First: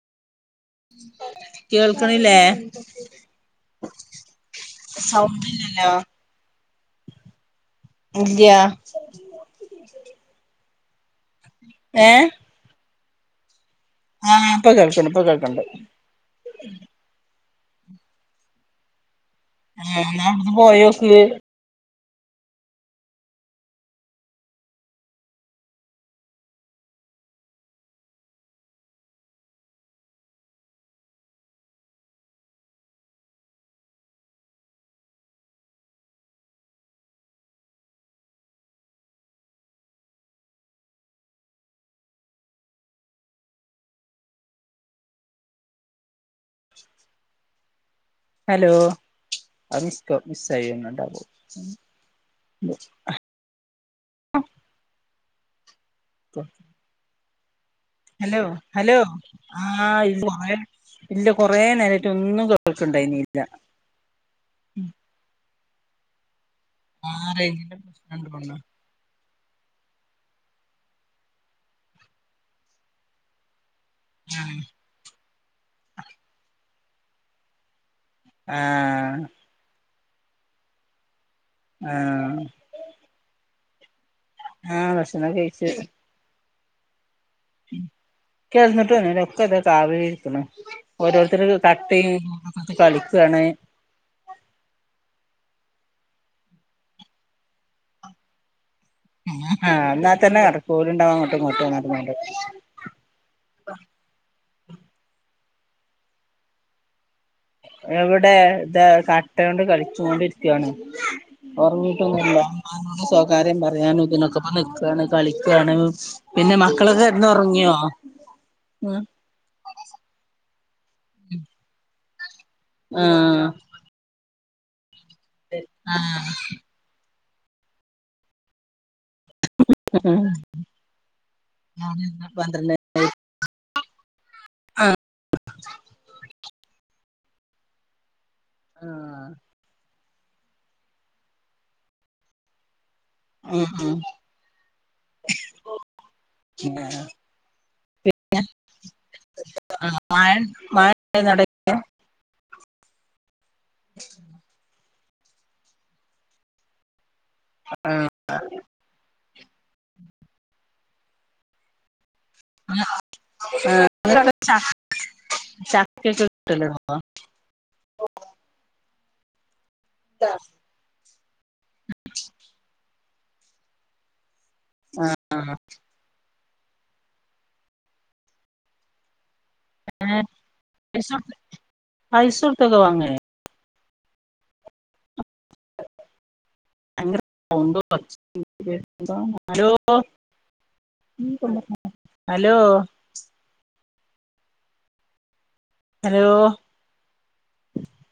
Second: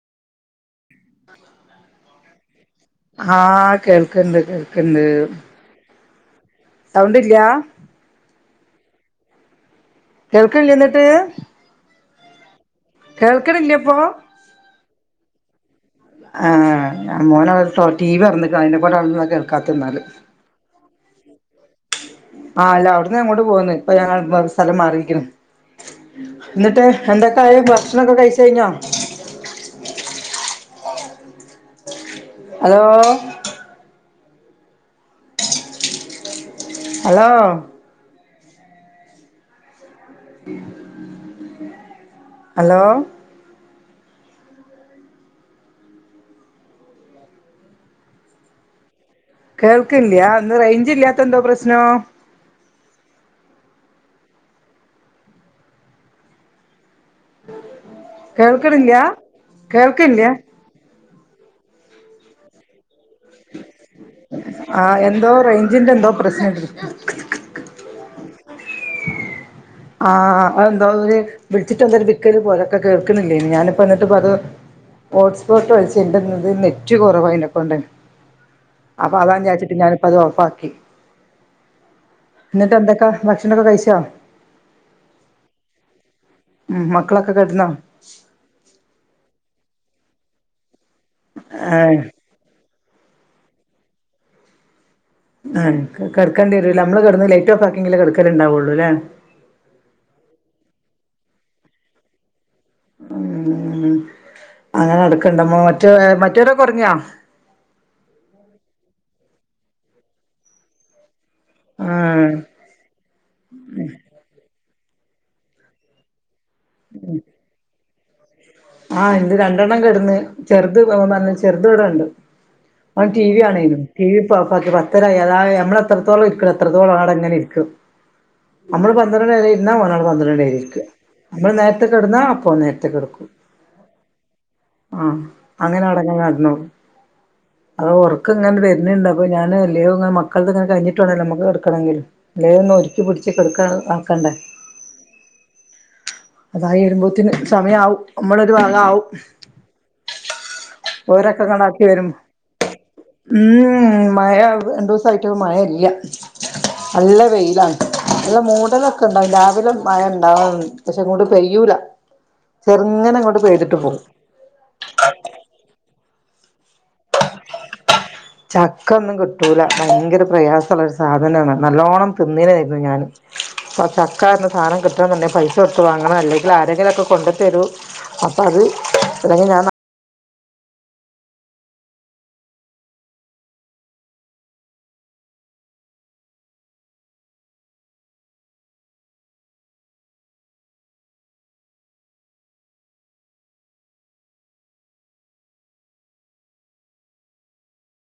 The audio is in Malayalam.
കേൾക്കണില്ലേ ആഹ് കേൾക്ക്ണ്ട് കേൾക്ക്ണ്ട് സൗണ്ടില്ലല്ലോ സൗണ്ടില്ലാ ഇല്യ കേൾക്കണില്ലേ ന്നട്ട് ഏഹ് കേൾക്കണില്ലേ ഇപ്പോ ആഹ് ഇപ്പൊ കേൾക്ക്ണ്ട് ഇപ്പൊ കേൾക്ക്ണ്ട് ആഹ് മോന് അവിടെ തൊ ടി വി തൊറന്നിക്കണ്‌ അതിനെ കൊണ്ട് [unintelligible] കാത്ത്ന്നാല് എന്നാ അവിടുന്ന് പോയോക്ക് ആഹ് അല്ല അവിടന്ന് അങ്ങോട്ട് പോന്ന് ഇപ്പൊ ഞങ്ങൾ സ്ഥലം മാറിയിരിക്കണ്‌ ന്നട്ട് എന്തൊക്കെ ആയി ഭക്ഷണൊക്കെ കഴിച്ച് കഴിഞ്ഞോ ഹലോ ഹലോ [inaudible] ഹലോ ഹലോ അത് കേൾക്കില്ല മിസ്കോ എന്തോ മിസ്സായി റേഞ്ച് ഇല്ലാത്ത എന്തോ പ്രശ്നോ ആഹ് ആഹ് ഹലോ ഹലോ കേൾക്ക്ണില്ല്യാ ആഹ് കേൾക്കില്ല്യാ കൊറെ ഇല്ല കൊറെ നേരായിട്ട് ഒന്നും കേൾക്കണുണ്ടാരുന്നില്ല ആഹ് എന്തോ റേഞ്ചിന്റെ എന്തോ പ്രശ്നണ്ട് ആഹ് റേഞ്ചിന്റ് പ്രശ്നം ഉണ്ടെന്നു തോന്നുന്നു ആഹ് എന്തോ ഒരു വിളിച്ചിട്ട് എന്തോ ഒരു വിക്കല് പോലൊക്കെ കേൾക്കുന്നില്ലേ ഞാന അഹ് എന്നിട്ട് പറഞ്ഞു ഹോട്ട്സ്പോട്ട് വച്ചേക്കുന്നത് നെറ്റ് കൊറവായതിനെക്കൊണ്ട് അപ്പൊ ആഹ് അതാന്ന് വിചാരിച്ചിട്ട് ഞാനിപ്പം അത് ഓഫ് ആക്കി ആഹ് ന്നട്ട് എന്തൊക്കാ ഭക്ഷണൊക്കെ കഴിച്ചോ ആഹ് ഭക്ഷണൊകെ കഴിച്ച് മ്മ് മക്കളൊക്കെ കെടന്നോ കെടന്നിട്ടൊന്നുല്ല ഒക്ക താ കാവലിരിക്ക്ണ് ഓരോരുത്തര് ഏഹ് കട്ടിം അത് കളിക്കാണ് കെടക്കേണ്ടി വരൂല്ല നമ്മള് കെടന്ന് ലൈറ്റ് ഓഫ്‌ ആക്കിങ്കില് കെടക്കല് ഇണ്ടാവൊള്ളൂ ല്ലേ ആഹ് എന്നാൽ തന്നെ കെടക്കാൻ കൂടുണ്ടവാ അങ്ങോട്ടും ഇങ്ങോട്ട് വന്ന ഉമ്മ് അങ്ങനെ കിടക്കുണ്ട് മറ്റേ മറ്റവരൊക്കെ ഒറങ്ങിയാ എവിടെ ഇതാ കട്ട കൊണ്ട് കളിച്ചുോണ്ടിരിക്കാണ് ഒറങ്ങിട്ടൊന്നും ആഹ് ഇല്ല ഉമ്മാനോട് സ്വകാര്യം പറയാനും ഇതിനൊക്കെ നിക്ക ഇവിടെ കളിക്കാണ് പിന്നെ മക്കളൊക്കെ കെടന്ന് ഒറങ്ങിയോ എന്റെ രണ്ടെണ്ണം കെടന്ന് ചെറുത് ചെറുത് ഇവിടെ ഇണ്ട് അവൻ ടി വി ആഹ് കാണേന്നു ടീവി ഇപ്പ ഓഫ്‌ ആക്കി പത്തരായി അതാ നമ്മള് എത്രത്തോളം ഇരിക്കുവോ അത്രത്തോളം ആടെ അങ്ങനെ ഇരിക്കും നമ്മള് പന്ത്രണ്ട് മണി വരെ ഇരുന്നാ ഓൻ അവിടെ പന്ത്രണ്ട് ഇരിക്കും നമ്മള് നേരത്തെ കിടന്നാ അപ്പൊ ഓൻ പന്ത്രണ്ട് നേരത്തെ കിടക്കും ആഹ് അങ്ങനെ അടങ്ങ നടന്നോളൂ അത് ഉറക്കം ഇങ്ങനെ വരുന്നേ ഉണ്ടാവു അപ്പൊ ആഹ് ഞാൻ എല്ലയോ ഇങ്ങനെ മക്കളുടെ ഇതെല്ലാം കഴിഞ്ഞിട്ടു വേണെലോ നമുക്ക് കിടക്കണെങ്കിൽ ഇതെല്ലാം ഒന്ന് ഒരുക്കി പിടിച്ച് ആക്കണ്ടേ ഓഹ് അതായി വരുമ്പോതേനെ സമയാവും നമ്മളൊരു ഭാഗാവും ഓരൊക്കെ കണാക്കി വരും മ്മ് മഴ രണ്ട് ദിവസായിട്ട് മഴ ഇല്ല നല്ല വെയിൽ ഇവിടെ മൂടലൊക്കെ ഉണ്ടാവും രാവിലെ മഴ ഉണ്ടാവും പക്ഷെ അങ്ങോട്ട് പെയൂല ചെറുങ്ങനെ അങ്ങോട്ട് പെയ്തിട്ട് പോവും ചക്ക ചക്ക ഒക്കെ കിട്ടലുണ്ടോ ചക്ക ഒന്നും കിട്ടൂല ഭയങ്കര പ്രയാസവ സാധനാണ് നല്ലോണം തിന്നാലനയാരുന്നു ഞാനും ചക്ക സാധനം കിട്ടണം എന്നുണ്ടെങ്കിൽ തന്നെ പൈസ കൊടുത്ത് വാങ്ങണം അല്ലെങ്കിൽ ആരെങ്കിലൊക്കെ കൊണ്ട് തരും അപ്പോ അതെ അല്ലെങ്കിൽ ഞാൻ ഏഹ് പൈസ കൊടുത്തൊക്കെ വാങ്ങുവോ [unintelligible] ഹലോ ഹലോ ഹലോ